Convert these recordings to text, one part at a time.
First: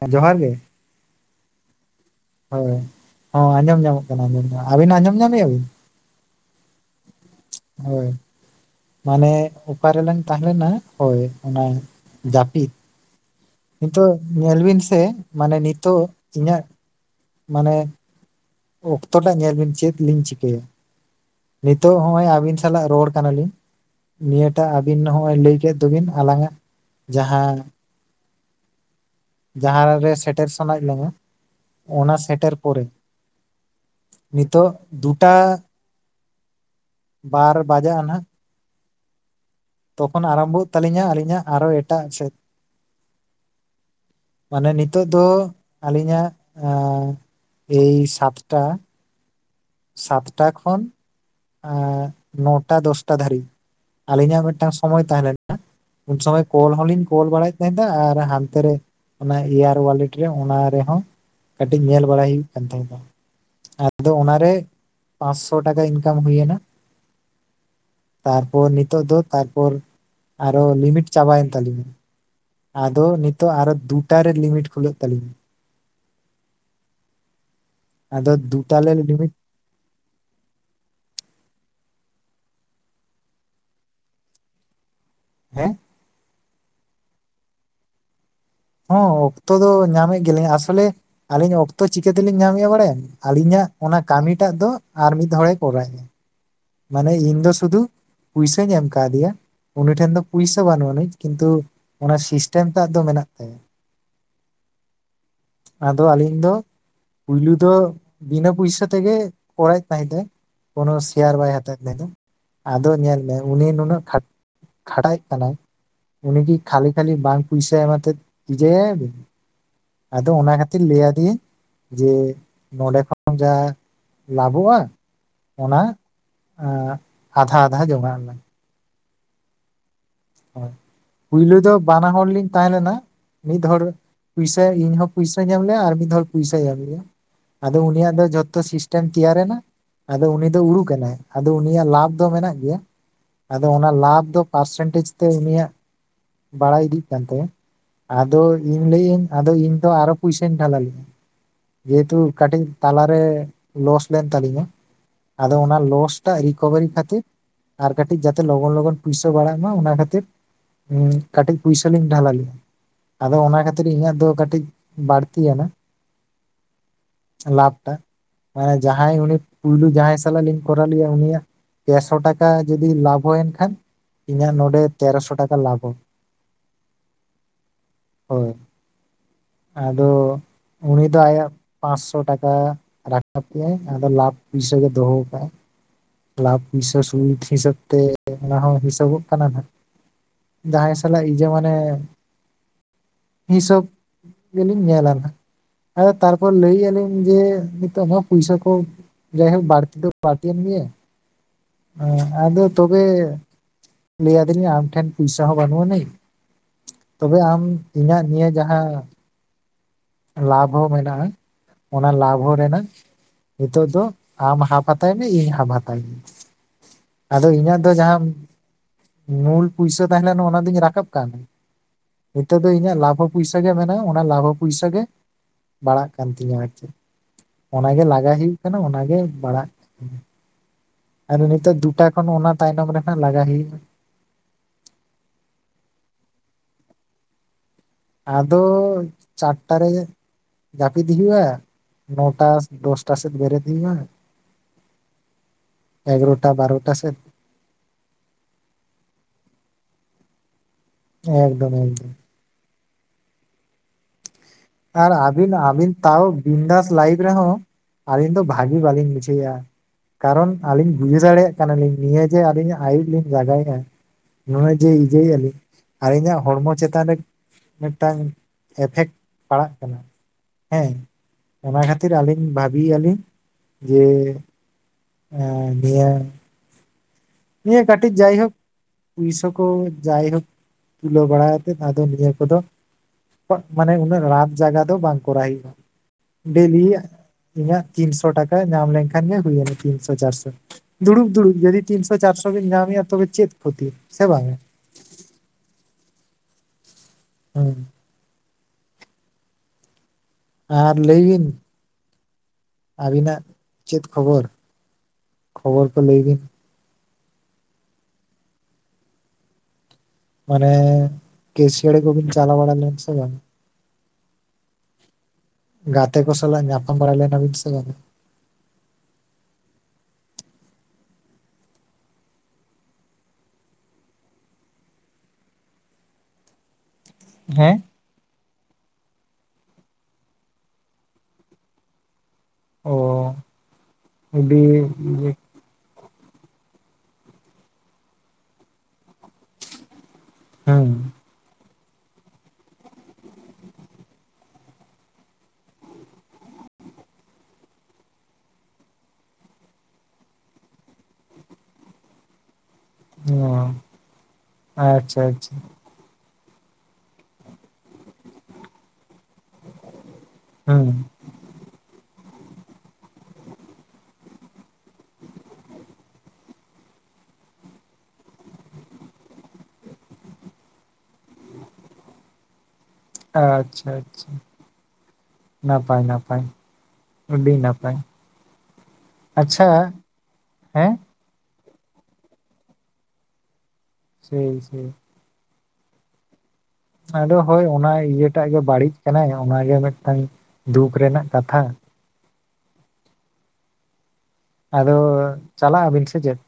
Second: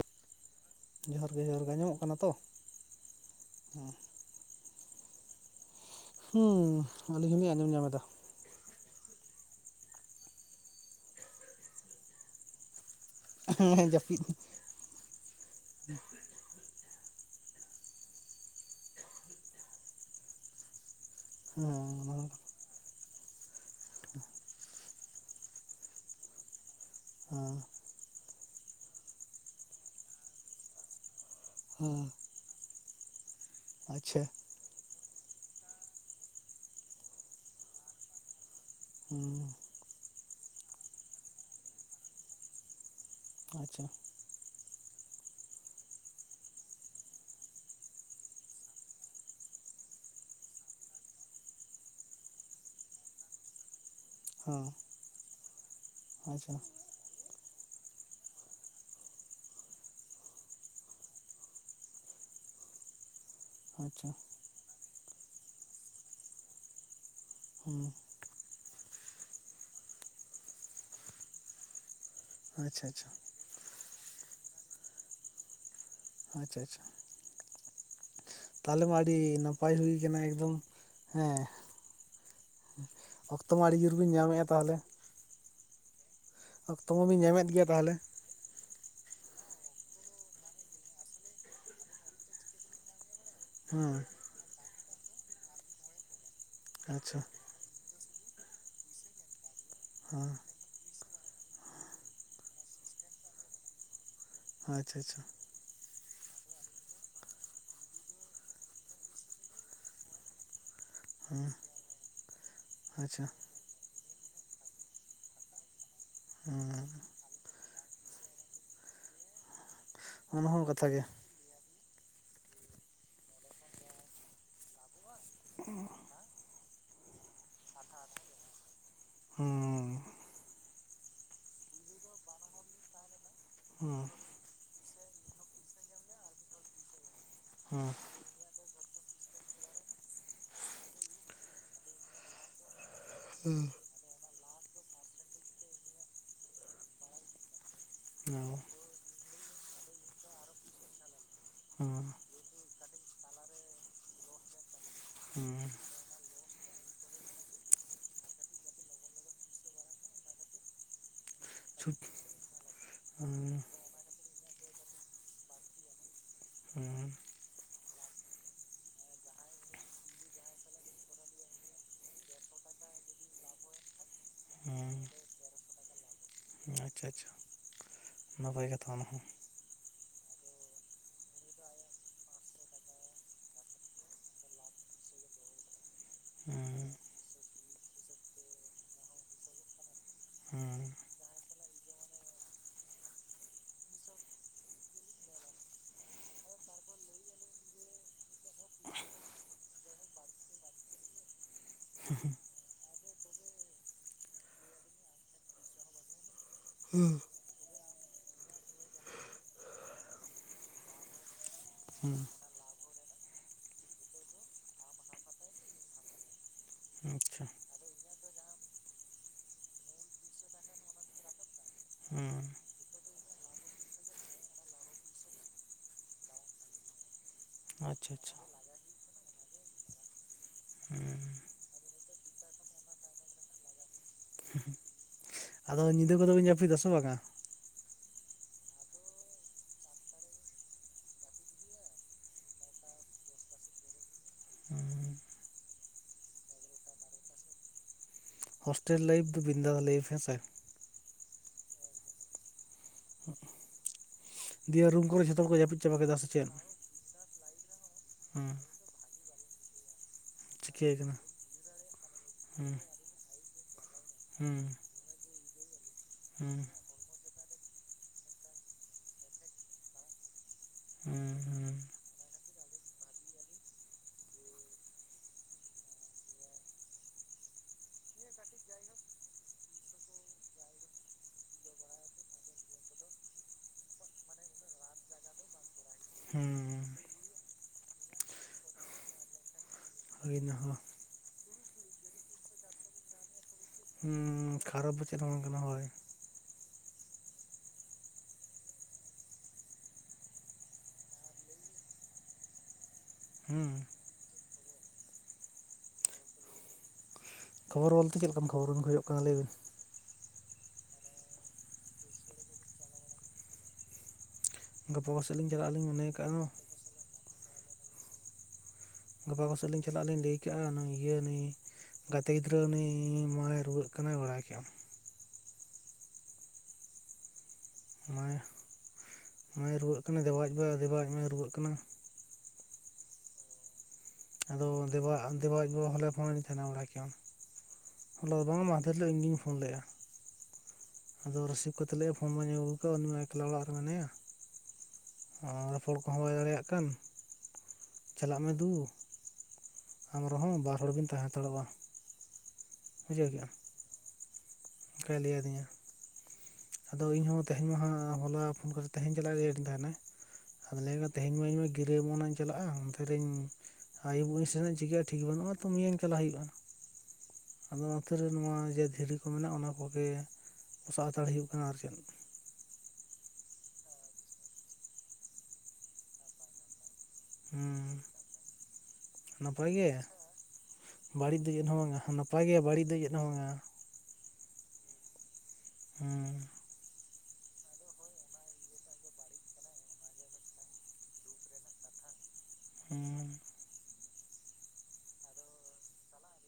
ᱦᱮᱸ ᱡᱚᱦᱟᱨ ᱜᱮ ᱡᱚᱦᱟᱨ ᱜᱮ ᱡᱚᱦᱟᱨ ᱜᱮ ᱧᱟᱢᱚᱜ ᱦᱳᱭ ᱦᱚᱸ ᱟᱸᱡᱚᱢ ᱧᱟᱢᱚᱜ ᱠᱟᱱᱟ ᱟᱸᱡᱚᱢ ᱟᱹᱵᱤᱱ ᱟᱸᱡᱚᱢ ᱧᱟᱢᱮᱫᱼᱟ ᱵᱤᱱ ᱦᱮᱸ ᱟᱹᱞᱤᱧ ᱦᱚᱞᱤᱧ ᱟᱸᱡᱚᱢ ᱧᱟᱢ ᱮᱫᱟ ᱦᱳᱭ ᱢᱟᱱᱮ ᱚᱠᱟᱨ ᱨᱮᱞᱟᱝ ᱛᱟᱦᱮᱸᱞᱮᱱᱟ ᱦᱳᱭ ᱚᱱᱟ ᱡᱟᱹᱯᱤᱫ ᱦᱮᱸ ᱱᱤᱛᱚᱜ ᱡᱟᱹᱯᱤᱫ ᱧᱮᱞ ᱵᱤᱱ ᱥᱮ ᱢᱟᱱᱮ ᱱᱤᱛᱚᱜ ᱤᱧᱟᱹᱜ ᱢᱟᱱᱮ ᱚᱠᱛᱚᱴᱟᱜ ᱧᱮᱞ ᱵᱤᱱ ᱪᱮᱫ ᱞᱤᱧ ᱪᱤᱠᱟᱹᱭᱟ ᱦᱮᱸ ᱱᱤᱛᱚᱜ ᱚᱱᱟ ᱦᱚᱸᱜᱼᱚᱭ ᱟᱹᱵᱤᱱ ᱥᱟᱞᱟᱜ ᱨᱚᱲ ᱠᱟᱱᱟᱞᱤᱧ ᱱᱤᱭᱟᱹᱴᱟᱜ ᱟᱹᱵᱤᱱ ᱱᱚᱜᱼᱚᱭ ᱞᱟᱹᱭ ᱠᱮᱫ ᱫᱚᱵᱤᱱ ᱟᱞᱟᱝᱟᱜ ᱡᱟᱦᱟᱸ ᱦᱮᱸ ᱡᱟᱦᱟᱸ ᱨᱮ ᱥᱮᱴᱮᱨ ᱥᱟᱱᱟᱭᱮᱫ ᱞᱟᱝᱟ ᱦᱮᱸ ᱚᱱᱟ ᱥᱮᱴᱮᱨ ᱯᱚᱨᱮ ᱟᱪᱪᱷᱟ ᱱᱤᱛᱚᱜ ᱫᱩᱴᱟ ᱵᱟᱨ ᱵᱟᱡᱟᱜᱼᱟ ᱱᱟᱟᱜ ᱦᱮᱸ ᱛᱚᱠᱷᱚᱱ ᱟᱨᱟᱢᱵᱷᱚᱜ ᱛᱟᱹᱟᱞᱤᱧᱟ ᱟᱹᱞᱤᱧᱟᱜ ᱟᱨᱚ ᱮᱴᱟᱜ ᱥᱮᱫ ᱟᱪᱪᱷᱟ ᱢᱟᱱᱮ ᱱᱤᱛᱚᱜ ᱫᱚ ᱟᱹᱞᱤᱧᱟᱜ ᱮᱭ ᱥᱟᱛᱴᱟ ᱥᱟᱛᱴᱟ ᱠᱷᱚᱱ ᱱᱚᱴᱟ ᱫᱚᱥᱴᱟ ᱫᱷᱟᱹᱨᱤᱡ ᱟᱹᱞᱤᱧᱟᱜ ᱦᱮᱸ ᱢᱤᱫᱴᱟᱝ ᱥᱚᱢᱳᱚᱭ ᱛᱟᱦᱮᱸ ᱞᱮᱱᱟ ᱩᱱ ᱥᱚᱢᱚᱭ ᱟᱪᱪᱷᱟ ᱠᱚᱞ ᱦᱚᱸᱞᱤᱧ ᱠᱚᱞ ᱵᱟᱲᱟᱭ ᱱᱟ ᱟᱨ ᱦᱟᱱᱛᱮ ᱨᱮ ᱚᱱᱟ ᱮᱤᱭᱟᱨ ᱳᱣᱟᱞᱤᱴᱤ ᱨᱮ ᱚᱱᱟ ᱨᱮᱦᱚᱸ ᱠᱟᱹᱴᱤᱡ ᱧᱮᱞ ᱵᱟᱲᱟᱭ ᱦᱩᱭᱩᱜ ᱠᱟᱱ ᱛᱟᱦᱮ ᱠᱟᱱᱟ ᱟᱪᱪᱷᱟ ᱟᱫᱚ ᱚᱱᱟᱨᱮ ᱯᱟᱸᱥᱥᱳ ᱴᱟᱠᱟ ᱤᱱᱠᱟᱢ ᱦᱩᱭ ᱮᱱᱟ ᱦᱮᱸ ᱯᱷᱳᱱ ᱱᱤᱛᱚᱜ ᱫᱚ ᱛᱟᱨᱯᱚᱨ ᱟᱨᱚ ᱞᱤᱢᱤᱴ ᱪᱟᱵᱟᱭᱮᱱ ᱛᱟᱞᱤᱧᱟ ᱟᱪᱪᱷᱟ ᱟᱫᱚ ᱟᱪᱪᱷᱟ ᱱᱤᱛᱚᱜ ᱟᱨᱚ ᱫᱩᱴᱟᱨᱮ ᱞᱤᱢᱤᱴ ᱠᱷᱩᱞᱟᱹᱜ ᱛᱟᱹᱞᱤᱧᱟ ᱟᱪᱪᱷᱟ ᱟᱪᱪᱷᱟ ᱟᱫᱚ ᱛᱟᱦᱚᱞᱮ ᱫᱩᱴᱟᱞᱮ ᱢᱟ ᱟᱹᱰᱤ ᱞᱤᱢᱤᱴ ᱱᱟᱯᱟᱭ ᱦᱩᱭ ᱠᱟᱱᱟ ᱮᱠᱫᱚᱢ ᱦᱮᱸ ᱚᱠᱛᱚ ᱢᱟ ᱟᱹᱰᱤ ᱡᱳᱨ ᱵᱤᱱ ᱧᱟᱢᱮᱫᱼᱟ ᱛᱟᱦᱚᱞᱮ ᱦᱮᱸ ᱚᱠᱛᱚ ᱢᱟᱚᱵᱧ ᱧᱟᱢᱮᱫ ᱜᱮᱭᱟ ᱛᱟᱦᱚᱞᱮ ᱦᱮᱸ ᱚᱠᱛᱚ ᱫᱚ ᱧᱟᱢᱮᱫ ᱜᱮᱞᱤᱧ ᱟᱥᱚᱞᱮ ᱟᱹᱞᱤᱧ ᱚᱠᱛᱚ ᱪᱤᱠᱟᱹ ᱛᱮᱞᱤᱧ ᱧᱟᱢᱮᱫᱼᱟ ᱵᱟᱲᱟᱭᱟ ᱟᱹᱞᱤᱧᱟᱜ ᱦᱮᱸ ᱚᱱᱟ ᱠᱟᱹᱢᱤᱴᱟᱜ ᱫᱚ ᱟᱨ ᱢᱤᱫ ᱦᱚᱲᱮ ᱠᱚᱨᱟᱣᱼᱟ ᱢᱟᱱᱮ ᱟᱪᱪᱷᱟ ᱤᱧ ᱫᱚ ᱥᱩᱫᱩ ᱯᱚᱭᱥᱟᱹᱧ ᱮᱢ ᱠᱟᱫᱮᱭᱟ ᱩᱱᱤ ᱴᱷᱮᱱ ᱫᱚ ᱦᱮᱸ ᱯᱚᱭᱥᱟ ᱵᱟᱹᱱᱩᱜ ᱟᱹᱱᱤᱡᱧ ᱠᱤᱱᱛᱩ ᱚᱱᱟ ᱥᱤᱥᱴᱮᱢ ᱛᱮᱟᱜ ᱫᱚ ᱢᱮᱱᱟᱜ ᱛᱟᱭᱟ ᱟᱪᱪᱷᱟ ᱟᱪᱪᱷᱟ ᱟᱫᱚ ᱟᱹᱞᱤᱧ ᱫᱚ ᱯᱩᱭᱞᱩ ᱫᱚ ᱵᱤᱱᱟᱹ ᱯᱩᱭᱥᱟ ᱛᱮᱜᱮ ᱠᱚᱨᱟᱣᱮᱫ ᱛᱟᱦᱮᱸᱫ ᱮ ᱠᱳᱱᱳ ᱠᱮᱭᱟᱨ ᱦᱮᱸ ᱵᱟᱭ ᱦᱟᱛᱟᱣᱮᱫ ᱢᱮ ᱫᱚ ᱟᱫᱚ ᱧᱮᱞ ᱟᱪᱪᱷᱟ ᱢᱮ ᱩᱱᱤ ᱱᱩᱱᱟᱹᱜ ᱠᱷᱟᱴᱟᱭᱮᱫ ᱠᱟᱱᱟᱭ ᱩᱱᱤ ᱠᱤ ᱦᱮᱸ ᱠᱷᱟᱞᱤ ᱠᱷᱟᱞᱤ ᱵᱟᱝ ᱯᱩᱭᱥᱟᱭᱢᱟᱛᱮ ᱡᱮ ᱵᱤᱱ ᱟᱫᱚ ᱚᱱᱟ ᱦᱚᱸ ᱠᱷᱟᱹᱛᱤᱨ ᱠᱟᱛᱷᱟ ᱜᱮ ᱞᱟᱹᱭ ᱟᱹᱫᱮᱟᱹᱧ ᱡᱮ ᱱᱚᱰᱮ ᱠᱷᱚᱱ ᱡᱟ ᱞᱟᱵᱷᱚᱜᱼᱟ ᱚᱱᱟ ᱟᱫᱷᱟ ᱟᱫᱷᱟ ᱡᱚᱢᱟᱣᱢᱮ ᱦᱮᱸ ᱦ ᱯᱳᱭᱞᱳ ᱫᱚ ᱵᱟᱱᱟ ᱦᱚᱲᱚᱲ ᱞᱤᱧ ᱛᱟᱦᱮᱸ ᱞᱮᱱᱟ ᱢᱤᱫ ᱦᱚᱲ ᱦᱮᱸ ᱯᱚᱭᱥᱟ ᱤᱧᱦᱚ ᱯᱚᱭᱥᱟᱧ ᱧᱟᱢ ᱞᱮᱭᱟ ᱟᱨ ᱢᱤᱫ ᱦᱚᱲ ᱯᱚᱭᱥᱟᱭ ᱧᱟᱢ ᱞᱮᱭᱟ ᱟᱫᱚ ᱦᱮᱸ ᱩᱱᱤᱭᱟᱜ ᱫᱚ ᱡᱷᱚᱛᱚ ᱥᱤᱥᱴᱮᱢ ᱛᱮᱭᱟᱨᱮ ᱮᱱᱟ ᱟᱫᱚ ᱩᱱᱤ ᱫᱚ ᱩᱲᱩᱠ ᱮᱱᱟᱭ ᱟᱫᱚ ᱩᱱᱤᱭᱟᱜ ᱞᱟᱵᱷ ᱫᱚ ᱢᱮᱱᱟᱜ ᱜᱮᱭᱟ ᱦᱮᱸ ᱟᱫᱚ ᱚᱱᱟ ᱞᱟᱵᱷ ᱫᱚ ᱯᱟᱨᱥᱮᱱᱴᱮᱡ ᱛᱮ ᱩᱱᱤᱭᱟᱜ ᱵᱟᱲᱟᱭ ᱤᱫᱤᱜ ᱠᱟᱱ ᱛᱟᱭᱟ ᱟᱫᱚ ᱤᱧ ᱞᱟᱹᱭᱟᱹᱧ ᱟᱫᱚ ᱤᱧ ᱫᱚ ᱟᱨᱚ ᱯᱚᱭᱥᱟᱧ ᱰᱷᱟᱞᱟ ᱞᱮᱫᱟ ᱦᱮᱸ ᱡᱮᱦᱮᱛᱩ ᱠᱟᱹᱴᱤᱡ ᱛᱟᱞᱟᱨᱮ ᱞᱚᱥ ᱞᱮᱱ ᱛᱟᱞᱤᱧᱟ ᱟᱫᱚ ᱦᱮᱸ ᱚᱱᱟ ᱞᱚᱥᱴᱟᱜ ᱨᱤᱠᱵᱷᱟᱨᱤ ᱠᱷᱟᱹᱛᱤᱨ ᱟᱨ ᱠᱟᱹᱴᱤᱡ ᱡᱟᱛᱮ ᱞᱚᱜᱚᱱ ᱞᱚᱜᱚᱱ ᱯᱩᱭᱥᱟᱹ ᱵᱟᱲᱟᱜ ᱢᱟ ᱚᱱᱟ ᱠᱷᱟᱹᱛᱤᱨ ᱠᱟᱹᱴᱤᱡ ᱯᱚᱭᱥᱟ ᱪᱷᱩᱴ ᱞᱤᱧ ᱰᱷᱟᱞᱟᱞᱤᱟ ᱟᱫᱚ ᱦᱮᱸ ᱚᱱᱟ ᱠᱷᱟᱹᱛᱤᱨ ᱤᱧᱟᱹᱜ ᱫᱚ ᱠᱟᱹᱴᱤᱡ ᱵᱟᱹᱲᱛᱤᱭᱮᱱᱟ ᱦᱩᱸ ᱞᱟᱵᱷᱴᱟᱜ ᱢᱟᱱᱮ ᱡᱟᱦᱟᱸᱭ ᱩᱱᱤ ᱯᱩᱭᱞᱳ ᱡᱟᱦᱟᱸᱭ ᱥᱟᱞᱟᱜ ᱞᱤᱧ ᱠᱚᱨᱟᱣ ᱞᱮᱭᱟ ᱩᱱᱤᱭᱟᱜ ᱯᱮᱥᱚ ᱴᱟᱠᱟ ᱡᱚᱫᱤ ᱞᱟᱵᱷ ᱦᱩᱭᱮᱱ ᱠᱷᱟᱱ ᱤᱧᱟᱹᱜ ᱱᱚᱰᱮ ᱦᱩᱸ ᱛᱮᱨᱚᱥᱚ ᱴᱟᱠᱟ ᱞᱟᱵᱷ ᱟᱪᱪᱷᱟ ᱟᱪᱪᱷᱟ ᱦᱳᱭ ᱱᱟᱯᱟᱭ ᱠᱟᱛᱷᱟ ᱚᱱᱟ ᱦᱚᱸᱚᱸ ᱟᱫᱚ ᱩᱱᱤ ᱫᱚ ᱟᱭᱟᱜ ᱯᱟᱸᱥᱥᱚ ᱴᱟᱠᱟ ᱨᱟᱠᱟᱵ ᱛᱟᱭᱮᱟᱭ ᱟᱫᱚ ᱞᱟᱵᱷ ᱯᱩᱭᱥᱟᱮ ᱫᱚᱦᱚ ᱟᱠᱟᱫᱟᱭ ᱞᱟᱵᱷ ᱯᱩᱭᱥᱟᱹ ᱥᱤᱫ ᱦᱤᱥᱟᱹᱵ ᱛᱮ ᱚᱱᱟ ᱦᱚᱸ ᱦᱤᱥᱟᱹᱵᱚᱜ ᱠᱟᱱᱟ ᱦᱟᱜ ᱦᱩᱸ ᱡᱟᱦᱟᱸᱭ ᱥᱟᱞᱟᱜ ᱤᱭᱟᱹ ᱢᱟᱱᱮ ᱦᱤᱥᱟᱹᱵᱽ ᱜᱮᱞᱤᱧ ᱧᱮᱞᱟ ᱦᱟᱜ ᱛᱟᱨᱯᱚᱨ ᱞᱟᱹᱭᱮᱜ-ᱟ ᱞᱤᱧ ᱡᱮ ᱱᱤᱛᱚᱜ ᱢᱟ ᱯᱚᱭᱥᱟ ᱠᱚ ᱡᱟᱭᱦᱳᱠ ᱵᱟᱲᱛᱤ ᱫᱚ ᱵᱟᱲᱛᱤᱭᱮᱱ ᱜᱮᱭᱟ ᱟᱫᱚ ᱛᱚᱵᱮ ᱞᱟᱹᱭ ᱟᱹᱫᱤᱧᱟ ᱟᱢ ᱴᱷᱮᱱ ᱯᱚᱭᱥᱟ ᱦᱚᱸ ᱵᱟᱹᱱᱩᱜ ᱟᱹᱱᱤᱡ ᱛᱚᱵᱮ ᱟᱢ ᱤᱧᱟᱹᱜ ᱱᱤᱭᱟᱹ ᱡᱟᱦᱟᱸ ᱞᱟᱵᱷ ᱦᱚᱸ ᱢᱮᱱᱟᱜᱼᱟ ᱚᱱᱟ ᱞᱟᱵᱷ ᱦᱚᱸ ᱨᱮᱱᱟᱜ ᱱᱤᱛᱚᱜ ᱫᱚ ᱟᱢ ᱦᱟᱯ ᱦᱟᱛᱟᱭ ᱢᱮ ᱤᱧ ᱦᱟᱯ ᱦᱟᱛᱟᱣ ᱢᱮ ᱦᱩᱸ ᱟᱪᱪᱷᱟ ᱟᱫᱚ ᱤᱧᱟᱹᱜ ᱫᱚ ᱡᱟᱦᱟᱸ ᱢᱩᱞ ᱯᱩᱭᱥᱟᱹ ᱛᱟᱦᱮᱸ ᱞᱮᱱᱟ ᱚᱱᱟ ᱫᱩᱧ ᱨᱟᱠᱟᱵ ᱠᱟᱱ ᱦᱩᱸ ᱱᱤᱛᱚᱜ ᱫᱚ ᱤᱧᱟᱹᱜ ᱞᱟᱵᱷᱚ ᱯᱚᱭᱥᱟ ᱜᱮ ᱢᱮᱱᱟᱜᱼᱟ ᱚᱱᱟ ᱞᱟᱵᱷᱚ ᱯᱚᱭᱥᱟ ᱜᱮ ᱵᱟᱲᱟᱜ ᱠᱟᱱ ᱛᱤᱧᱟᱹ ᱟᱨ ᱪᱤᱫ ᱚᱱᱟᱜᱮ ᱟᱪᱪᱷᱟ ᱞᱟᱜᱟ ᱟᱪᱪᱷᱟ ᱦᱩᱭᱩᱜ ᱠᱟᱱᱟ ᱚᱱᱟᱜᱮ ᱵᱟᱲᱟᱜ ᱟᱨ ᱱᱤᱛᱳᱜ ᱫᱩᱴᱟ ᱠᱷᱚᱱ ᱚᱱᱟ ᱛᱟᱭᱱᱚᱢ ᱨᱮᱦᱟᱸᱜ ᱞᱟᱜᱟᱣ ᱦᱩᱭᱩᱜᱼᱟ ᱟᱫᱚ ᱧᱤᱫᱟᱹ ᱠᱚᱫᱚ ᱵᱮᱱ ᱡᱟᱹᱯᱤᱫ-ᱟ ᱥᱮ ᱵᱟᱝ-ᱟ ᱟᱫᱚ ᱪᱟᱴᱴᱟ ᱨᱮ ᱡᱟᱹᱯᱤᱫ ᱦᱩᱭᱩᱜᱼᱟ ᱱᱚᱴᱟ ᱫᱚᱥᱴᱟ ᱥᱮᱫ ᱵᱮᱨᱮᱫ ᱦᱩᱭᱩᱜᱼᱟ ᱦᱩᱸ, ᱮᱜᱟᱨᱚᱴᱟ ᱵᱟᱨᱚᱴᱟ ᱥᱮᱫ ᱦᱳᱥᱴᱮᱞ ᱞᱟᱭᱤᱯᱷ ᱫᱚ ᱵᱤᱱᱫᱟᱥ ᱞᱟᱭᱤᱯᱷ ᱦᱮᱸ ᱥᱮ ᱮᱠᱫᱚᱢ ᱮᱠᱫᱚᱢ ᱫᱤᱭᱮ ᱨᱩᱢ ᱟᱨ ᱠᱚᱨᱮ ᱡᱷᱚᱛᱚ ᱟᱵᱤᱱ ᱠᱚ ᱡᱟᱹᱯᱤᱫ ᱟᱵᱤᱱ ᱪᱟᱵᱟ ᱠᱮᱫᱟ ᱛᱟᱣ ᱥᱮ ᱪᱮᱫ ᱵᱤᱱᱫᱟᱥ ᱞᱟᱭᱤᱯᱷ ᱨᱮᱦᱚᱸ ᱟᱹᱞᱤᱧ ᱫᱚ ᱦᱩᱸ ᱵᱷᱟᱹᱜᱤ ᱵᱟᱹᱞᱤᱧ ᱵᱩᱡᱷᱟᱹᱣᱭᱟ ᱠᱟᱨᱚᱱ ᱪᱤᱠᱟᱹᱭ ᱟᱹᱞᱤᱧ ᱠᱟᱱᱟ ᱵᱩᱡᱷᱟᱹᱣ ᱫᱟᱲᱮᱭᱟᱜ ᱠᱟᱱᱟᱞᱤᱧ ᱱᱤᱭᱟᱹ ᱡᱮ ᱦᱩᱸ ᱟᱹᱞᱤᱧᱟᱜ ᱟᱹᱭᱩᱵ ᱞᱤᱧ ᱞᱟᱜᱟᱭᱮᱫᱼᱟ ᱦᱩᱸ ᱱᱚᱦᱚᱭ ᱡᱮ ᱤᱡᱟᱹᱭᱮᱟᱜ ᱞᱤᱧ ᱟᱨ ᱤᱧᱟᱹᱜ ᱦᱩᱸ ᱦᱚᱲᱢᱚ ᱪᱮᱛᱟᱱ ᱨᱮ ᱢᱤᱫᱴᱟᱝ ᱮᱯᱷᱮᱠᱴ ᱯᱟᱲᱟᱜ ᱠᱟᱱᱟ ᱦᱮᱸ ᱦᱩᱸ ᱦᱩᱸ ᱚᱱᱟ ᱠᱷᱟᱹᱛᱤᱨ ᱟᱹᱞᱤᱧ ᱵᱷᱟᱹᱵᱤᱭᱮᱟᱜᱞᱤᱧ ᱡᱮ ᱦᱮ ᱫᱤᱭᱮ ᱱᱤᱭᱟᱹ ᱠᱟᱹᱴᱤᱡ ᱡᱟᱭᱦᱳᱠ ᱯᱩᱭᱥᱟᱹ ᱠᱚ ᱡᱟᱭᱦᱳᱠ ᱛᱩᱞᱟᱹᱣ ᱵᱟᱲᱟ ᱠᱟᱛᱮᱫ ᱟᱫᱚ ᱱᱤᱭᱟᱹ ᱠᱚᱫᱚ ᱢᱟᱱᱮ ᱩᱱᱟᱹᱜ ᱞᱟᱵᱷ ᱡᱟᱭᱜᱟ ᱫᱚ ᱵᱟᱝ ᱠᱚᱨᱟᱣ ᱦᱩᱭᱩᱜᱼᱟ ᱦᱩᱸ ᱰᱮᱞᱤ ᱤᱧᱟᱹᱜ ᱛᱤᱱᱥᱚ ᱴᱟᱠᱟ ᱧᱟᱢ ᱞᱮᱱᱠᱷᱟᱱ ᱜᱮ ᱦᱩᱭᱱᱟ ᱛᱤᱱᱚ ᱦᱳᱭ ᱪᱟᱨᱥᱚ ᱚᱱᱟ ᱦᱚᱸ ᱫᱩᱲᱩᱵ ᱫᱩᱲᱩᱵ ᱡᱩᱫᱤ ᱛᱤᱱ ᱪᱟᱨᱥᱚ ᱵᱤᱱ ᱧᱟᱢᱮᱜ-ᱟ ᱛᱚᱵᱮ ᱪᱮᱫ ᱠᱷᱚᱛᱤ ᱥᱮ ᱵᱟᱝ ᱠᱷᱟᱨᱟᱵᱷ ᱫᱚ ᱪᱮᱫ ᱜᱮ ᱵᱟᱝ ᱠᱟᱱᱟ ᱦᱚᱭ ᱦᱮᱸ ᱟᱨ ᱞᱟᱹᱭ ᱵᱤᱱ ᱟᱹᱵᱤᱱᱟᱜ ᱦᱩᱸ ᱪᱮᱫ ᱠᱷᱚᱵᱚᱨ ᱠᱷᱚᱵᱚᱨ ᱠᱚ ᱞᱟᱹᱭ ᱵᱤᱱ ᱠᱷᱚᱵᱚᱨ ᱚᱞᱛᱮ ᱪᱮᱫ ᱞᱮᱠᱟᱱ ᱠᱷᱚᱵᱚᱨ ᱵᱤᱱ ᱠᱷᱚᱡᱚᱜ ᱠᱟᱱᱟ ᱞᱟᱹᱭ ᱵᱤᱱ ᱢᱟᱱᱮ ᱠᱮᱥᱲ ᱠᱚᱵᱤᱱ ᱪᱟᱞᱟᱣ ᱵᱟᱲ ᱞᱮ ᱥᱮ ᱵᱟᱝ ᱜᱟᱯᱚ ᱜᱟᱛᱮ ᱠᱚ ᱥᱟᱞᱟᱜ ᱧᱟᱯᱟᱢ ᱵᱟᱲᱟ ᱞᱮᱱᱟ ᱵᱤᱱ ᱥᱮ ᱵᱟᱝ ᱜᱟᱯᱟ ᱠᱚᱥᱮᱫ ᱞᱤᱧ ᱪᱟᱞᱟᱜ ᱞᱤᱧ ᱞᱟᱹᱭ ᱠᱟᱜᱼᱟ ᱤᱭᱟᱹ ᱱᱩᱭ ᱜᱟᱛᱮ ᱜᱤᱫᱽᱨᱟᱹ ᱩᱱᱤ ᱢᱟᱞᱮ ᱨᱩᱣᱟᱹᱜ ᱠᱟᱱᱟᱭ ᱵᱟᱲᱟᱭ ᱠᱮᱫᱮᱜᱼᱟ ᱦᱮᱸ ᱟᱢ ᱢᱟᱭ ᱢᱟᱭ ᱨᱩᱣᱟᱹᱜ ᱠᱟᱱᱟᱭ ᱫᱮᱵᱟ ᱟᱡ ᱫᱚ ᱫᱮᱵᱟᱟᱭ ᱟᱡ ᱢᱟᱭ ᱨᱩᱣᱟᱹᱜ ᱠᱟᱱᱟ ᱚ ᱟᱹᱰᱤ ᱟᱫᱚ ᱫᱮᱵᱟ ᱫᱮᱵ ᱟᱡᱵᱟ ᱦᱚᱞᱮ ᱯᱷᱳᱱᱧ ᱛᱟᱦᱮᱱᱟ ᱵᱟᱨᱟᱭ ᱠᱤᱞᱚ ᱦᱚᱞᱟ ᱵᱟᱝᱟ ᱢᱟᱫᱟᱨ ᱦᱤᱞᱳᱜ ᱤᱧᱜᱤᱧ ᱯᱷᱳᱱ ᱞᱮᱫᱼᱟ ᱦᱮᱸ ᱛᱟᱞᱮᱭᱟ ᱯᱷᱳᱱᱟᱹᱧ ᱟᱹᱜᱩ ᱠᱟᱜ ᱩᱱᱤ ᱢᱟ ᱮᱠᱞᱟ ᱚᱲᱟᱜ ᱨᱮ ᱢᱮᱱᱟᱭᱟ ᱟᱨ ᱨᱚᱯᱚᱲ ᱠᱚᱦᱚᱸ ᱵᱟᱭ ᱫᱟᱲᱮᱭᱟᱜ ᱠᱟᱱ ᱪᱟᱞᱟᱜ ᱢᱮ ᱫᱩᱲ ᱟᱢ ᱨᱮ-ᱦᱚᱸ ᱵᱟᱨ ᱦᱚᱲ ᱵᱮᱤᱱ ᱛᱟᱦᱮᱸ ᱦᱟᱛᱟᱲᱚᱜᱼᱟ ᱵᱩᱡᱷᱟᱹᱣ ᱠᱮᱜᱼᱟᱢ ᱚ ᱚᱱᱠᱟᱭ ᱟᱪᱪᱷᱟ ᱞᱟᱹᱭ ᱟᱪᱪᱷᱟ ᱟᱹᱫᱤᱧᱟ ᱟᱫᱚ ᱤᱧᱦ ᱛᱟᱦᱮᱸ ᱤᱧ ᱢᱟ ᱦᱟᱸ ᱦᱚᱞᱟ ᱯᱷᱳᱱ ᱠᱟᱛᱮ ᱛᱮᱦᱮᱧ ᱪᱟᱞᱟᱜ ᱨᱮᱧ ᱛᱟᱦᱮᱱᱟ ᱟᱫᱚ ᱦᱩᱸ ᱞᱟᱹᱭᱟᱱ ᱛᱮᱦᱮᱧ ᱢᱟᱟᱹᱧ ᱢᱮ ᱜᱤᱨᱟᱹᱢ ᱪᱟᱞᱟᱜᱼᱟ ᱚᱱᱛᱮ ᱨᱮᱧ ᱟᱭᱩᱵᱚᱜ ᱤᱧ ᱥᱮᱱ ᱪᱤᱠᱟᱹᱭᱟ ᱴᱷᱤᱠ ᱵᱟᱹᱱᱩᱜᱼᱟ ᱛᱚ ᱱᱤᱭᱟᱹᱧ ᱪᱟᱞᱟᱜ ᱦᱩᱭᱩᱜᱼᱟ ᱟᱫᱚ ᱱᱚᱛᱮ ᱨᱮᱱ ᱢᱟ ᱡᱮ ᱫᱷᱤᱨᱤ ᱠᱚ ᱢᱮᱱᱟᱜᱼᱟ ᱚᱱᱟ ᱠᱚᱜᱮ ᱵᱚᱥᱟᱜ ᱦᱟᱛᱟᱲ ᱦᱩᱭᱩᱜ ᱠᱟᱱᱟ ᱟᱨ ᱪᱮᱫ ᱟᱪᱪᱷᱟ ᱟᱪᱪᱷᱟ ᱱᱟᱯᱟᱭ ᱱᱟᱯᱟᱭ ᱟᱹᱰᱤ ᱱᱟᱯᱟᱭ ᱦᱩᱸ ᱟᱪᱪᱷᱟ ᱱᱟᱯᱟᱭ ᱜᱮ ᱦᱮᱸ ᱵᱟᱹᱲᱤᱡ ᱫᱚ ᱪᱮᱫ ᱦᱚᱸ ᱵᱟᱝᱟ ᱱᱟᱯᱟᱭ ᱜᱮᱭᱟ ᱵᱟᱹᱲᱤᱡ ᱫᱚ ᱜᱮᱫ ᱦᱚᱸ ᱵᱟᱝᱟ ᱦᱮᱸ ᱦᱮᱸ ᱦᱮᱸ ᱟᱫᱚ ᱦᱳᱭ ᱚᱱᱟ ᱤᱭᱟᱹᱴᱟᱜ ᱜᱮ ᱵᱟᱹᱲᱤᱡ ᱠᱟᱱᱟᱭ ᱚᱱᱟᱜᱮ ᱢᱤᱫᱴᱟᱝ ᱫᱩᱠ ᱨᱮᱱᱟᱜ ᱠᱟᱛᱷᱟ ᱦᱮᱸ ᱟᱫᱚ ᱪᱟᱞᱟᱜ ᱟᱹᱵᱤᱱ ᱥᱮ ᱪᱮᱫ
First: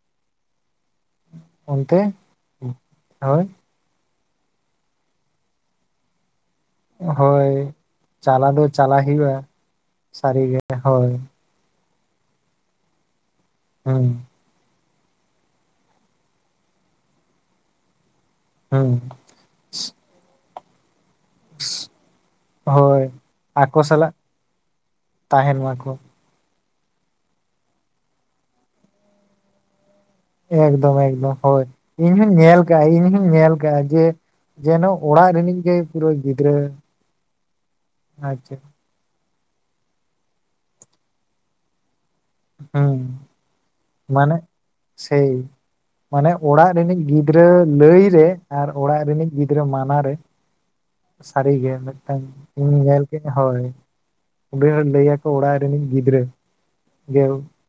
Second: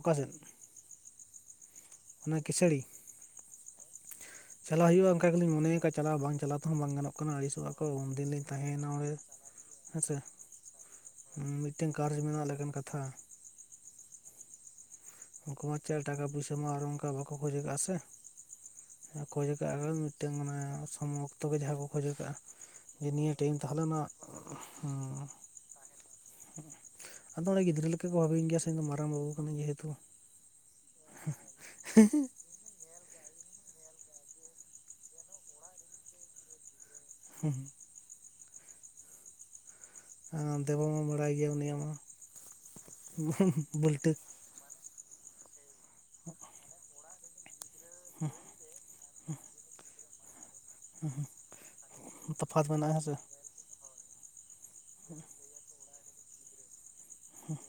ᱚᱠᱟ ᱥᱮᱫ ᱚᱱᱛᱮ ᱦᱳᱭ ᱪᱟᱞᱟᱜ ᱦᱩᱭᱩᱜᱼᱟᱚᱱᱠᱟ ᱜᱮᱞᱤᱧ ᱢᱚᱱᱮᱭᱟ ᱪᱟᱞᱟ ᱵᱟᱝ ᱪᱟᱞᱟᱣ ᱛᱮᱦᱚᱸ ᱵᱟᱝ ᱜᱟᱱᱚᱜ ᱠᱟᱱᱟ ᱦᱳᱭ ᱟᱹᱲᱤᱥᱚᱜ ᱟᱠᱚ ᱩᱫᱤᱱ ᱞᱤᱧ ᱪᱟᱞᱟᱣ ᱫᱚ ᱛᱟᱦᱮᱸᱭᱮᱱᱟ ᱪᱟᱞᱟᱜ ᱚᱸᱰᱮ ᱦᱩᱭᱩᱜᱼᱟ ᱦᱮᱸᱥᱮ ᱥᱟᱹᱨᱤᱜᱮ ᱦᱳᱭ ᱢᱤᱫᱴᱮᱱ ᱠᱟᱨᱡᱽ ᱢᱮᱱᱟᱜ ᱞᱮᱠᱟᱱ ᱠᱟᱛᱷᱟ ᱦᱮᱸ ᱩᱱᱠᱩ ᱪᱟᱨ ᱴᱟᱠᱟ ᱯᱚᱭᱥᱟ ᱢᱟ ᱟᱨ ᱚᱱᱠᱟ ᱵᱟᱠᱚ ᱠᱷᱚᱡᱥᱮ ᱦᱩᱸ ᱦᱮᱸ ᱠᱷᱚᱡ ᱠᱟᱜ ᱢᱤᱫᱴᱮᱱ ᱢᱟᱱᱮ ᱟᱢ ᱚᱠᱛᱚ ᱜᱮ ᱡᱟᱦᱟᱸ ᱠᱚ ᱠᱷᱚᱡᱚᱜ ᱠᱟᱜᱼᱟ ᱦᱳᱭ ᱡᱮ ᱱᱤᱭᱟᱹ ᱴᱟᱭᱤᱢ ᱟᱠᱚ ᱛᱟᱦᱞᱮ ᱱᱟᱸ ᱥᱟᱞᱟᱜ ᱛᱟᱦᱮᱱ ᱢᱟᱠᱚ ᱟᱫᱚ ᱚᱸᱰᱮ ᱜᱤᱫᱽᱨᱟᱹ ᱞᱮᱠᱟ ᱠᱚ ᱵᱷᱟᱵᱤᱧ ᱜᱮᱭᱟ ᱥᱮ ᱤᱧ ᱫᱚ ᱢᱟᱨᱟᱝ ᱵᱟᱹᱵᱩ ᱠᱟᱹᱱᱟᱹᱧ ᱡᱮᱦᱮᱛᱩ ᱮᱠᱫᱚᱢ ᱮᱠᱫᱚᱢ ᱦᱳᱭ ᱤᱧᱦᱩᱧ ᱧᱮᱞ ᱠᱟᱜᱼᱟ ᱤᱧᱦᱚ ᱧᱮᱞ ᱠᱟᱜᱼᱟ ᱡᱮ ᱡᱮᱱᱚ ᱚᱲᱟᱜ ᱨᱤᱱᱤᱧ ᱠᱟᱹ ᱯᱩᱨᱟᱹ ᱜᱤᱫᱽᱨᱟᱹ ᱦᱩᱸ ᱟᱪᱪᱷᱟ ᱦ ᱫᱮᱵᱟ ᱢᱟ ᱵᱟᱲᱟᱭ ᱜᱮᱭᱟ ᱩᱱᱤᱭᱟᱜ ᱢᱟ ᱦᱮᱸ ᱵᱟᱹᱞᱴᱟᱹ ᱢᱟᱱᱮ ᱥᱮᱭ ᱢᱟᱱᱮ ᱚᱲᱟᱜ ᱨᱤᱱᱤᱡ ᱜᱤᱯᱷ ᱜᱤᱫᱽᱨᱟᱹ ᱞᱟᱹᱭᱨᱮ ᱟᱨ ᱚᱲᱟᱜ ᱨᱤᱱᱤᱡ ᱜᱤᱫᱽᱨᱟᱹ ᱢᱟᱱᱟᱨᱮ ᱥᱟᱹᱨᱤᱜᱮ ᱢᱤᱫᱴᱟᱝ ᱛᱚᱯᱷᱟᱛ ᱤᱧ ᱢᱮᱱᱟᱜᱼᱟ ᱧᱮᱞ ᱦᱮᱸᱥᱮ ᱠᱮᱫᱼᱟ ᱦᱳᱭ ᱩᱱᱤ ᱮ ᱞᱟᱹᱭ ᱟᱠᱚ ᱚᱲᱟᱜ ᱨᱤᱱᱤᱡ ᱜᱤᱫᱽᱨᱟᱹ ᱡᱮ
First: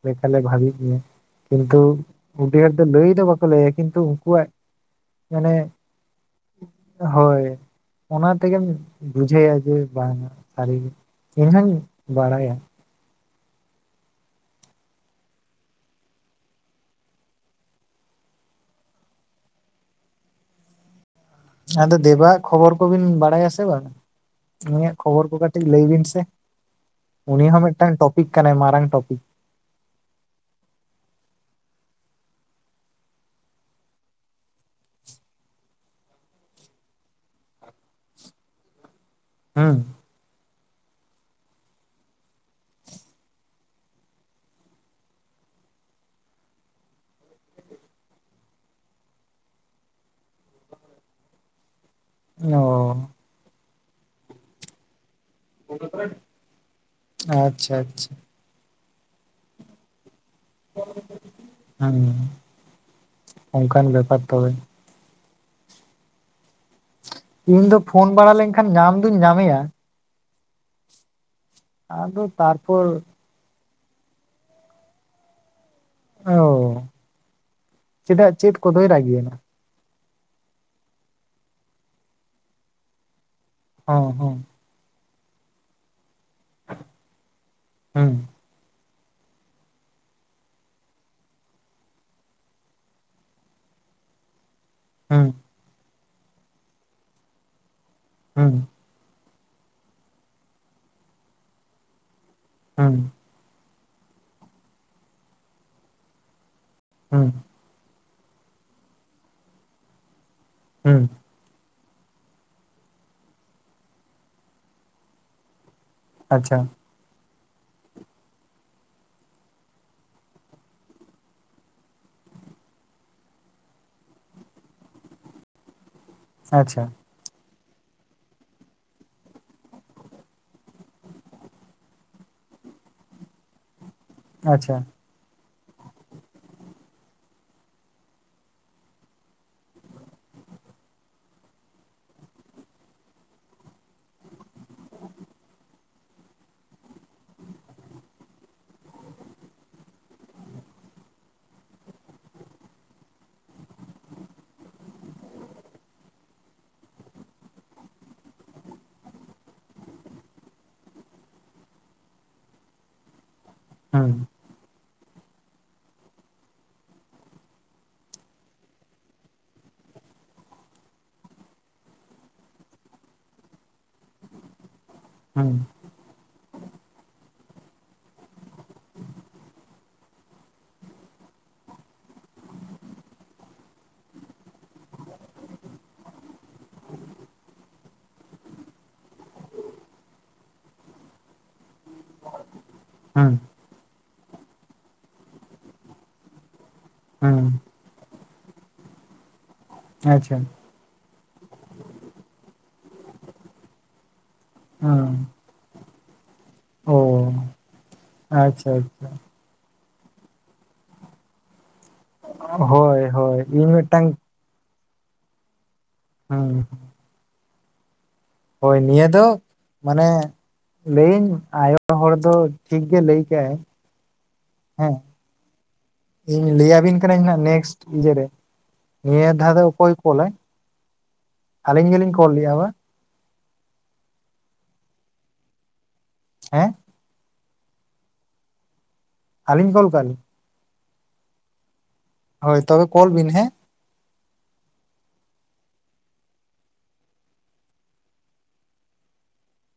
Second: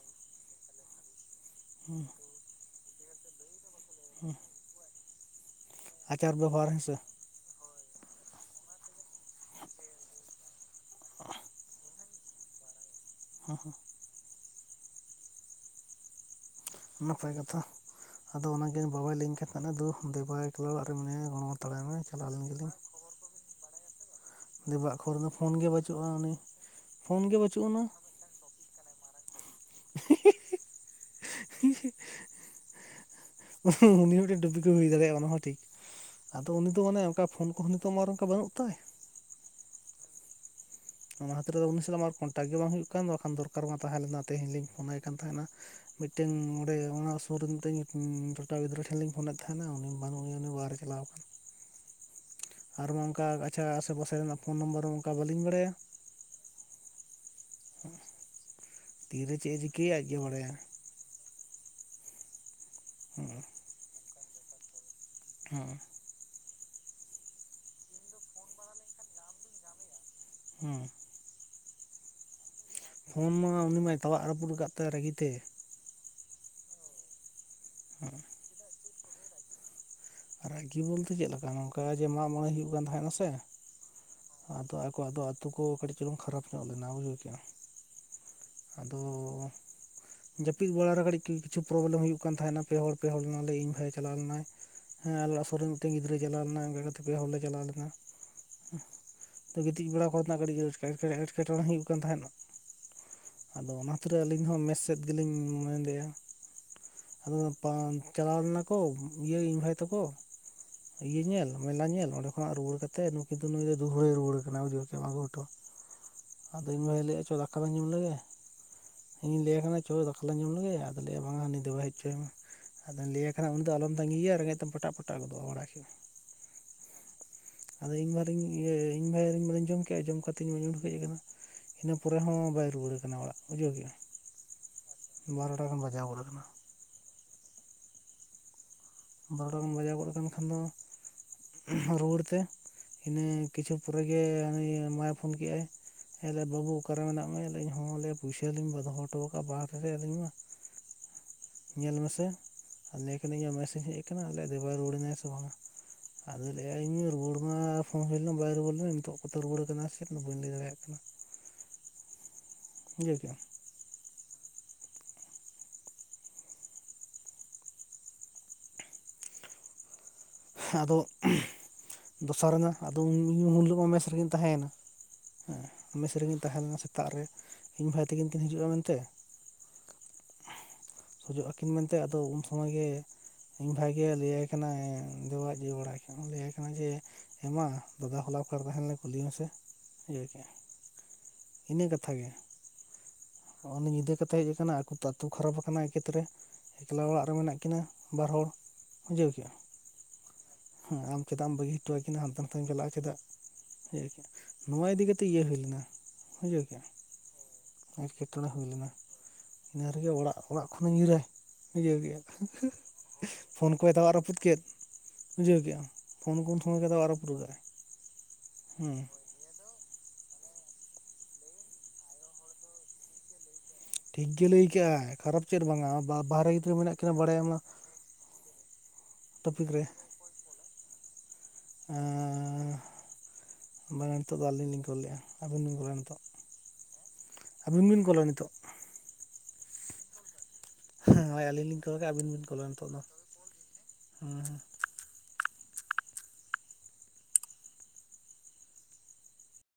ᱞᱮᱠᱟᱞᱮ ᱵᱷᱟᱜᱮ ᱠᱮᱭᱟ ᱠᱤᱱᱛᱩ ᱵᱩᱰᱤ ᱦᱚᱲ ᱫᱚ ᱰᱟᱹᱦᱤ ᱫᱚ ᱵᱟᱠᱚ ᱞᱟᱹᱭᱭᱟ ᱠᱤᱱᱛᱩ ᱩᱱᱠᱩᱣᱟᱜ ᱢᱟᱱᱮ ᱟᱪᱟᱨ ᱵᱮᱵᱚᱦᱟᱨ ᱦᱮᱸ ᱥᱮ ᱦᱳᱭ ᱚᱱᱟ ᱛᱮᱜᱮᱢ ᱵᱩᱡᱷᱟᱹᱭᱟ ᱡᱮ ᱵᱟᱝ-ᱟ ᱥᱟᱹᱨᱤᱜᱮ ᱤᱧᱦᱩᱧ ᱵᱟᱲᱟᱭᱟ ᱱᱟᱯᱟᱭ ᱠᱟᱛᱷᱟ ᱟᱫᱚ ᱚᱱᱟᱜᱮ ᱵᱟᱵᱟᱭ ᱞᱟᱹᱭᱟᱹᱧ ᱠᱟᱱ ᱫᱩ ᱫᱮᱵᱟ ᱮᱠᱞᱟ ᱚᱲᱟᱜ ᱨᱮ ᱢᱮᱱᱟᱭᱟ ᱜᱚᱲᱚ ᱦᱟᱛᱟᱲᱟᱭ ᱢᱮ ᱟᱫᱚ ᱪᱟᱞᱟᱣ ᱫᱮᱵᱟᱟᱜ ᱞᱮᱱ ᱠᱷᱚᱵᱚᱨ ᱜᱮᱞᱤᱧ ᱠᱚᱵᱤᱱ ᱵᱟᱲᱟᱭᱟᱥᱮ ᱵᱟᱝ-ᱟ ᱩᱱᱤᱭᱟᱜ ᱫᱮᱵᱟᱜ ᱠᱷᱚᱵᱚᱨ ᱫᱚ ᱠᱚ ᱯᱷᱳᱱ ᱠᱟᱹᱴᱤᱡ ᱜᱮ ᱞᱟᱹᱭ ᱵᱤᱱ ᱵᱟᱹᱪᱩᱜᱼᱟ ᱥᱮ ᱩᱱᱤ ᱯᱷᱳᱱ ᱜᱮ ᱩᱱᱤ ᱦᱚᱸ ᱵᱟᱹᱪᱩᱜ ᱟᱱᱟ ᱢᱤᱫᱴᱟᱝ ᱴᱚᱯᱤᱠ ᱠᱟᱱᱟᱭ ᱢᱟᱨᱟᱝ ᱴᱚᱯᱤᱠ [inaudible] ᱩᱱᱤ ᱦᱚᱸ ᱢᱤᱫᱴᱮᱱ ᱰᱩᱵᱤ ᱠᱚ ᱦᱩᱭ ᱫᱟᱲᱮᱭᱟᱜᱼᱟ ᱚᱱᱟ ᱦᱚᱸ ᱴᱷᱤᱠ ᱟᱫᱚ ᱩᱱᱤ ᱫᱚ ᱢᱟᱱᱮ ᱚᱱᱠᱟ ᱯᱷᱳᱱ ᱠᱚᱦᱚᱸ ᱱᱤᱛᱚᱜ ᱚᱱᱠᱟ ᱵᱟᱹᱱᱩᱜ ᱛᱟᱭ ᱦᱮᱸ ᱚᱱᱟ ᱠᱷᱟᱹᱛᱤᱨ ᱩᱱᱤ ᱥᱟᱞᱟᱜ ᱟᱨ ᱠᱚᱱᱴᱟᱠᱴ ᱜᱮ ᱵᱟᱝ ᱦᱩᱭᱩᱜ ᱠᱟᱱ ᱵᱟᱠᱷᱟᱱ ᱫᱚᱨᱠᱟᱨ ᱢᱟ ᱛᱟᱦᱮᱸ ᱞᱮᱱᱟ ᱛᱮᱦᱮᱧ ᱞᱤᱧ ᱯᱷᱳᱱᱟᱭ ᱠᱟᱱ ᱛᱟᱦᱮᱱᱟ ᱢᱤᱫᱴᱮᱱ ᱚᱸᱰᱮ ᱚᱱᱟ ᱥᱩᱨ ᱨᱮ ᱢᱤᱫᱴᱮᱱ ᱴᱚᱴᱟ ᱜᱤᱫᱽᱨᱟᱹ ᱴᱷᱮᱱ ᱞᱤᱧ ᱯᱷᱳᱱᱮᱫ ᱛᱟᱦᱮᱱᱟ ᱩᱱᱤ ᱵᱟᱹᱱᱩᱜ ᱮᱭᱟ ᱩᱱᱤ ᱵᱟᱨᱮ ᱪᱟᱞᱟᱣ ᱠᱟᱱᱟ ᱱᱟᱟᱣ ᱠᱟᱱᱟ [inaudible] ᱚ ᱟᱪᱪᱷᱟ ᱥᱮ ᱵᱚᱥᱮ ᱨᱮᱱᱟᱜ ᱯᱷᱳᱱ ᱱᱚᱢᱵᱟᱨ ᱦᱚᱸ ᱚᱱᱠᱟ ᱵᱟᱹᱞᱤᱧ ᱵᱟᱲᱟᱭᱟ [inaudible] ᱟᱪᱪᱷᱟ ᱟᱪᱪᱷᱟ ᱛᱤᱨᱮ ᱪᱮᱫ ᱮ ᱪᱤᱠᱟᱹᱭᱟ ᱟᱡᱜᱮ ᱵᱟᱲᱟᱭᱟ ᱦᱮᱸ ᱦᱩᱸ ᱚᱱᱠᱟᱱ ᱵᱮᱯᱟᱨ ᱛᱚᱵᱮ ᱦᱮᱸ ᱤᱧ ᱫᱚ ᱯᱷᱳᱱ ᱵᱟᱲᱟ ᱞᱮᱱᱠᱷᱟᱱ ᱧᱟᱢ ᱫᱩᱧ ᱧᱟᱢᱮᱭᱟ ᱦᱩᱸ ᱟᱫᱚ ᱛᱟᱨᱯᱚᱨ ᱯᱷᱳᱱ ᱢᱟ ᱩᱱᱤ ᱢᱟᱭ ᱛᱟᱣᱟᱜ ᱨᱟᱹᱯᱩᱫ ᱠᱟᱫ ᱛᱟᱭᱟ ᱨᱟᱹᱜᱤᱛᱮ ᱚ ᱪᱮᱫᱟᱜ ᱪᱮᱫ ᱠᱚᱫᱚᱭ ᱨᱟᱜᱤᱭᱭᱮᱱᱟ ᱨᱟᱜᱤ ᱵᱚᱞᱛᱮ ᱪᱮᱫ ᱞᱮᱠᱟ ᱱᱚᱝᱠᱟ ᱡᱮ ᱢᱟᱜ ᱢᱚᱬᱮ ᱦᱩᱭᱩᱜ ᱠᱟᱱ ᱛᱟᱦᱮᱱᱟ ᱥᱮ ᱦᱚᱸ ᱦᱚᱸ ᱚ ᱟᱫᱚ ᱟ ᱟᱛᱳ ᱠᱚ ᱠᱟᱹᱴᱤᱡ ᱪᱩᱞᱩᱝ ᱠᱷᱟᱨᱟᱯ ᱧᱚᱜ ᱞᱮᱱᱟ ᱵᱩᱡᱷᱟᱹᱣ ᱠᱮᱜᱼᱟᱢ ᱦᱩᱸ ᱟᱫᱚ ᱡᱟᱹᱯᱤᱫ ᱵᱟᱲᱟᱨᱮ ᱠᱟᱹᱴᱤᱡ ᱠᱤᱪᱷᱩ ᱯᱨᱚᱵᱞᱮᱢ ᱦᱩᱭᱩᱜ ᱠᱟᱱ ᱛᱟᱦᱮᱱᱟ ᱯᱮ ᱦᱚᱲ ᱯᱮ ᱦᱚᱲ ᱱᱟᱞᱮ ᱤᱧ ᱵᱷᱟᱭᱮ ᱪᱟᱞᱟᱣ ᱞᱮᱱᱟᱭ ᱦᱮ ᱦᱩᱸ ᱟᱞᱮ ᱟᱥᱩᱨ ᱨᱮ ᱢᱤᱫᱴᱮᱱ ᱜᱤᱫᱽᱨᱟᱹᱭ ᱪᱟᱣ ᱞᱮᱱᱟ ᱚᱱᱠᱟ ᱠᱟᱛᱮ ᱯᱮ ᱦᱚᱲᱞ ᱞᱮ ᱪᱟᱞᱟᱣ ᱞᱮᱱᱟ ᱦᱮᱸ ᱜᱤᱛᱤᱡ ᱵᱮᱲᱟ ᱠᱚᱨᱮᱱᱟᱜ ᱠᱟᱹᱴᱤᱡ ᱮᱴ ᱮᱴᱠᱮᱴᱚᱬᱮ ᱦᱩᱭᱩᱜ ᱠᱟᱱ ᱛᱟᱦᱮᱸᱜ ᱦᱮᱸ ᱟᱫᱚ ᱚᱱᱟ ᱛᱤᱨᱮ ᱟᱹᱞᱤᱧ ᱦᱚᱸ ᱢᱮᱥ ᱥᱮᱫ ᱜᱮᱞᱤᱧ ᱢᱮᱱᱚᱱᱮᱫᱼᱟ ᱦᱩᱸ ᱟᱫᱚ ᱪᱟᱞᱟᱣ ᱞᱮᱱᱟ ᱠᱚ ᱤᱭᱟᱹ ᱤᱧ ᱵᱷᱟᱭ ᱛᱟᱠᱚ ᱦᱩᱸ ᱤᱭᱟᱹ ᱧᱮᱞ ᱢᱮᱞᱟ ᱧᱮᱞ ᱚᱸᱰᱮ ᱠᱷᱚᱱᱟᱜ ᱨᱩᱣᱟᱹᱲ ᱠᱟᱛᱮᱜ ᱱᱩᱠᱤᱱ ᱫᱚ ᱱᱩᱭ ᱫᱚ ᱫᱩᱦᱲᱟᱹᱭ ᱨᱩᱣᱟᱹᱲ ᱠᱟᱱᱟ ᱵᱩᱡᱷᱟᱣ ᱠᱮᱫᱟᱢ ᱟᱹᱜᱩ ᱦᱚᱴᱚ ᱟᱪᱪᱷᱟ ᱟᱫᱚ ᱵᱷᱟᱭ ᱞᱟᱹᱭᱮᱫᱼᱟ ᱪᱚ ᱫᱟᱠᱟ ᱵᱚᱱ ᱡᱚᱢ ᱞᱮᱜᱮ ᱤᱧ ᱞᱟᱹᱭᱟᱭ ᱠᱟᱱᱟ ᱪᱚ ᱫᱟᱠᱟᱞᱟᱝ ᱡᱚᱢ ᱞᱮᱜᱮ ᱟᱫᱚ ᱞᱟᱹᱭᱭᱟ ᱵᱟᱝᱟ ᱩᱱᱤ ᱫᱚ ᱵᱟᱭ ᱦᱮᱡ ᱦᱚᱪᱚᱭᱟᱶ ᱢᱮ ᱟᱫᱚᱧ ᱞᱟᱹᱭᱟᱭ ᱠᱟᱱᱟ ᱩᱱᱤ ᱫᱚ ᱟᱞᱚᱢ ᱛᱟᱸᱜᱤᱭᱮᱭᱟ ᱨᱮᱸᱜᱮᱡ ᱛᱮ ᱯᱚᱴᱟᱜ ᱯᱚᱴᱟᱜ ᱜᱚᱫᱚᱜᱼᱟ ᱵᱟᱲᱟᱭ ᱠᱮᱜ-ᱟᱢ ᱟᱪᱪᱷᱟ ᱟᱫᱚ ᱤᱧ ᱵᱟᱨᱤ ᱤᱭᱟᱹ ᱤᱧᱵᱷᱟᱭ ᱢᱟᱱᱮᱧ ᱡᱚᱢ ᱠᱮᱫᱼᱟ ᱡᱚᱢ ᱠᱟ ᱠᱟᱛᱮ ᱤᱧ ᱢᱟᱧ ᱩᱰᱩᱠᱮᱡ ᱟᱠᱟᱱᱟ ᱤᱱᱟᱹ ᱯᱚᱨᱮ ᱦᱚᱸ ᱵᱟᱭ ᱨᱩᱣᱟᱹᱲ ᱠᱟᱱᱟ ᱚᱲᱟᱜ ᱵᱩᱡᱟᱹᱣ ᱠᱮᱜᱼᱟᱢ ᱟᱪᱪᱷᱟ ᱵᱟᱨᱚᱴᱟ ᱜᱟᱱ ᱵᱟᱡᱟᱣ ᱜᱚᱫ ᱠᱟᱱᱟ ᱵᱟᱨᱚᱴᱟ ᱜᱟᱱ ᱵᱟᱡᱟᱣ ᱜᱚᱫ ᱠᱟᱱ ᱠᱷᱟᱱ ᱫᱚ ᱨᱩᱣᱟᱹᱲ ᱛᱮ ᱤᱱᱟᱹ ᱠᱤᱪᱷᱩ ᱯᱚᱨᱮᱜᱮ ᱦᱟᱱᱤ ᱢᱟᱭ ᱯᱷᱳᱱ ᱠᱮᱜᱟᱭ ᱮ ᱵᱟᱹᱵᱩ ᱚᱠᱟᱨᱮ ᱢᱮᱱᱟᱜ ᱢᱮᱭᱟ ᱟ ᱞᱮᱤᱧ ᱦᱚᱸ ᱟ ᱯᱚᱭᱥᱟᱹ ᱞᱤᱧ ᱵᱟ ᱫᱚᱦᱚ ᱦᱚᱴᱚ ᱠᱟᱫᱟ ᱵᱟᱦᱨᱮ ᱟᱹᱞᱤᱧ ᱢᱟ ᱧᱮᱞ ᱢᱮᱥᱮ ᱞᱟᱹᱭ ᱠᱟᱹᱧ ᱢᱮ ᱦᱮᱡ ᱠᱟᱱᱟ ᱟᱞᱮᱭᱟᱜ ᱫᱮᱵᱟᱭ ᱨᱩᱣᱟᱹᱲᱱᱟᱭ ᱥᱮ ᱵᱟᱝ-ᱟ ᱟᱫᱚᱭ ᱞᱟᱹᱭ ᱮᱟᱭ ᱤᱧᱮ ᱨᱩᱣᱟᱹᱲ ᱢᱟ ᱯᱷᱱ ᱦᱩᱭ ᱟᱫᱚ ᱞᱟᱹᱭ ᱮᱟᱭ ᱨᱩᱣᱟᱹᱲ ᱢᱟ ᱯᱷᱚᱱ ᱦᱩᱭ ᱞᱮᱱᱟ ᱵᱟᱭ ᱨᱩᱣᱟᱹᱲ ᱞᱮᱱᱟ ᱱᱤᱛᱚᱜ ᱠᱚᱛᱮ ᱨᱩᱣᱟᱹᱲ ᱠᱟᱱᱟ ᱥᱮ ᱵᱟᱹᱧ ᱞᱟᱹᱭ ᱫᱟᱲᱮᱭᱟᱜ ᱠᱟᱱᱟ [inaudible] ᱵᱩᱡᱷᱟᱣ ᱠᱮ ᱟᱢ ᱦᱮᱸ ᱟᱫᱚ ᱫᱚᱥᱟᱨ ᱮᱱᱟ ᱟᱫᱚ ᱩᱸ ᱩᱱᱦᱤᱞᱟᱹᱜ ᱦᱚᱸ ᱢᱮᱥ ᱨᱮᱜᱤᱧ ᱛᱟᱦᱮᱸ ᱭᱮᱱᱟ ᱦᱩᱸ ᱦᱮᱸ ᱢᱮᱥ ᱨᱮᱜᱤᱧ ᱛᱟᱦᱮᱸ ᱞᱮᱱᱟ ᱥᱮ ᱥᱮᱛᱟᱜ ᱨᱮ ᱤᱧ ᱵᱷᱟᱭ ᱛᱠᱤᱱ ᱠᱤᱱ ᱦᱤᱡᱩᱜᱼᱟ ᱢᱮᱱᱛᱮ ᱦᱤᱡᱩᱜ ᱟᱹᱠᱤᱱ ᱢᱮᱱᱛᱮ ᱟᱫᱚ ᱩᱱ ᱥᱚᱢᱚᱭ ᱜᱮ ᱤᱧ ᱵᱷᱟᱜᱮ ᱞᱟᱹᱭᱟᱭ ᱠᱟᱱᱟ [unintelligible] ᱞᱟᱹᱭᱟᱭ ᱠᱟᱱᱟ ᱡᱮ ᱦᱮᱸ ᱢᱟ ᱫᱟᱫᱟ ᱦᱚᱞᱟ ᱚᱠᱟᱨ ᱛᱟᱦᱮᱱᱞ ᱠᱩᱞᱤ ᱮᱢᱥᱮ ᱵᱩᱡᱷᱟᱣ ᱠᱮ ᱟᱢ ᱤᱱᱟᱹ ᱤᱱᱟᱹ ᱠᱟᱛᱷᱟ ᱜᱮ ᱦᱩᱸ ᱦᱚᱸ ᱩᱱᱤ ᱧᱤᱫᱟᱹ ᱠᱟᱛᱮ ᱦᱮᱡ ᱟᱠᱟᱱᱟᱭ ᱟᱹᱛᱩ ᱠᱷᱟᱨᱟᱵ ᱟᱠᱟᱱᱟ ᱮᱠᱮᱛ ᱨᱮ ᱟᱞᱮ‌ ᱚᱲᱟᱜ ᱨᱮ ᱦᱩᱸ ᱢᱮᱱᱟᱜ ᱠᱤᱱᱟᱹ ᱵᱟᱨ ᱦᱚᱲ ᱵᱩᱡᱷᱟᱹᱣ ᱠᱮ ᱟᱢ ᱟᱪᱷᱟ ᱪᱮᱫᱟᱜ ᱮᱢ ᱵᱟᱹᱜᱤ ᱦᱚᱴᱚᱣᱟᱠᱤᱱᱟ ᱦᱟᱱᱛᱮ ᱱᱟᱛᱮᱢ ᱪᱟᱞᱟᱜᱼᱟ ᱪᱮᱫᱟ [unintelligible] ᱱᱚᱣᱟ ᱤᱫᱤ ᱦᱩᱸ ᱠᱟᱛᱮ ᱤᱭᱟᱹ ᱦᱩᱭ ᱞᱮᱱᱟ ᱵᱩᱡᱷᱟᱣ‌ ᱠᱮ ᱚ ᱟᱢ ᱮᱴᱠᱮᱴᱚᱬᱮ ᱦᱩᱭ ᱟᱪᱪᱷᱟ ᱞᱮᱱᱟ ᱟᱪᱪᱷᱟ ᱤᱱᱟᱹ ᱨᱮᱜᱮ ᱚᱲᱟᱜ ᱚᱲᱟᱜ ᱠᱷᱚᱱᱮ ᱧᱤᱨᱟᱭ ᱵᱩᱡᱷᱟᱹᱣ ᱠᱮᱟᱢ ᱦᱳᱭ ᱦᱳᱭ ᱤᱧ ᱢᱤᱫᱴᱟᱝ ᱨᱟᱹᱯᱩᱫ ᱠᱮᱫ ᱵᱩᱡᱷᱟᱹᱣ ᱠᱮᱟᱢ ᱦᱩᱸ [unintelligible] ᱦᱳᱭ ᱱᱤᱭᱟᱹ ᱫᱚ ᱢᱟᱱᱮ ᱞᱟᱹᱭᱟᱹᱧ ᱟᱭᱳ ᱦᱚᱲ ᱫᱚ ᱴᱷᱤᱠ ᱜᱮ ᱞᱟᱹᱭ ᱠᱟᱜᱟᱭ ᱴᱷᱤᱠ ᱜᱮ ᱞᱟᱹᱭ ᱠᱟᱜᱟᱭ ᱠᱷᱟᱨᱟᱵ ᱪᱮᱫ ᱦᱚᱸ ᱵᱟᱝᱟ ᱵᱟ ᱤᱧ ᱵᱟᱨᱭᱟ ᱜᱤᱫᱽᱨᱟᱹ ᱢᱮᱱᱟᱜ ᱞᱟᱹᱭᱟᱵᱤᱱ ᱠᱤᱱᱟ ᱠᱟᱹᱱᱟᱹᱧ ᱵᱟᱲᱟᱭ ᱦᱟᱸᱜ ᱚᱟ ᱱᱮᱠᱥᱴ ᱤᱭᱟᱹᱨᱮ ᱱᱤᱭᱟᱹ ᱫᱷᱟᱣ ᱫᱚ ᱚᱠᱚᱭ ᱠᱚᱞᱟᱭ ᱟᱹᱞᱤᱧ ᱜᱮᱞᱤᱧ ᱠᱚᱞ ᱞᱮᱫᱟ ᱵᱟ ᱵᱟᱝ ᱟ ᱱᱤᱛᱚᱜ ᱫᱚ ᱟᱹᱞᱤᱧ ᱞᱤᱧ ᱠᱚᱞ ᱞᱮᱼᱟ [unintelligible] ᱦᱮᱸ ᱟᱹᱵᱤᱱ ᱵᱤᱱ ᱠᱚᱞᱟ ᱱᱤᱛᱚᱜ ᱟᱹᱞᱤᱧ ᱠᱚᱞ ᱠᱟᱜ ᱞᱤᱧ ᱦᱳᱭ ᱟᱹᱞᱤᱧ ᱞᱤᱧ ᱠᱚᱞ ᱟᱠᱟᱜ ᱟ ᱟᱹᱵᱤᱱ ᱵᱤᱱ ᱦᱳᱭ ᱠᱚᱞᱟ ᱛᱚᱵᱮ ᱱᱤᱛᱚᱜ ᱫᱚ ᱠᱚᱞ ᱵᱤᱱ ᱦᱮᱸ ᱦᱸ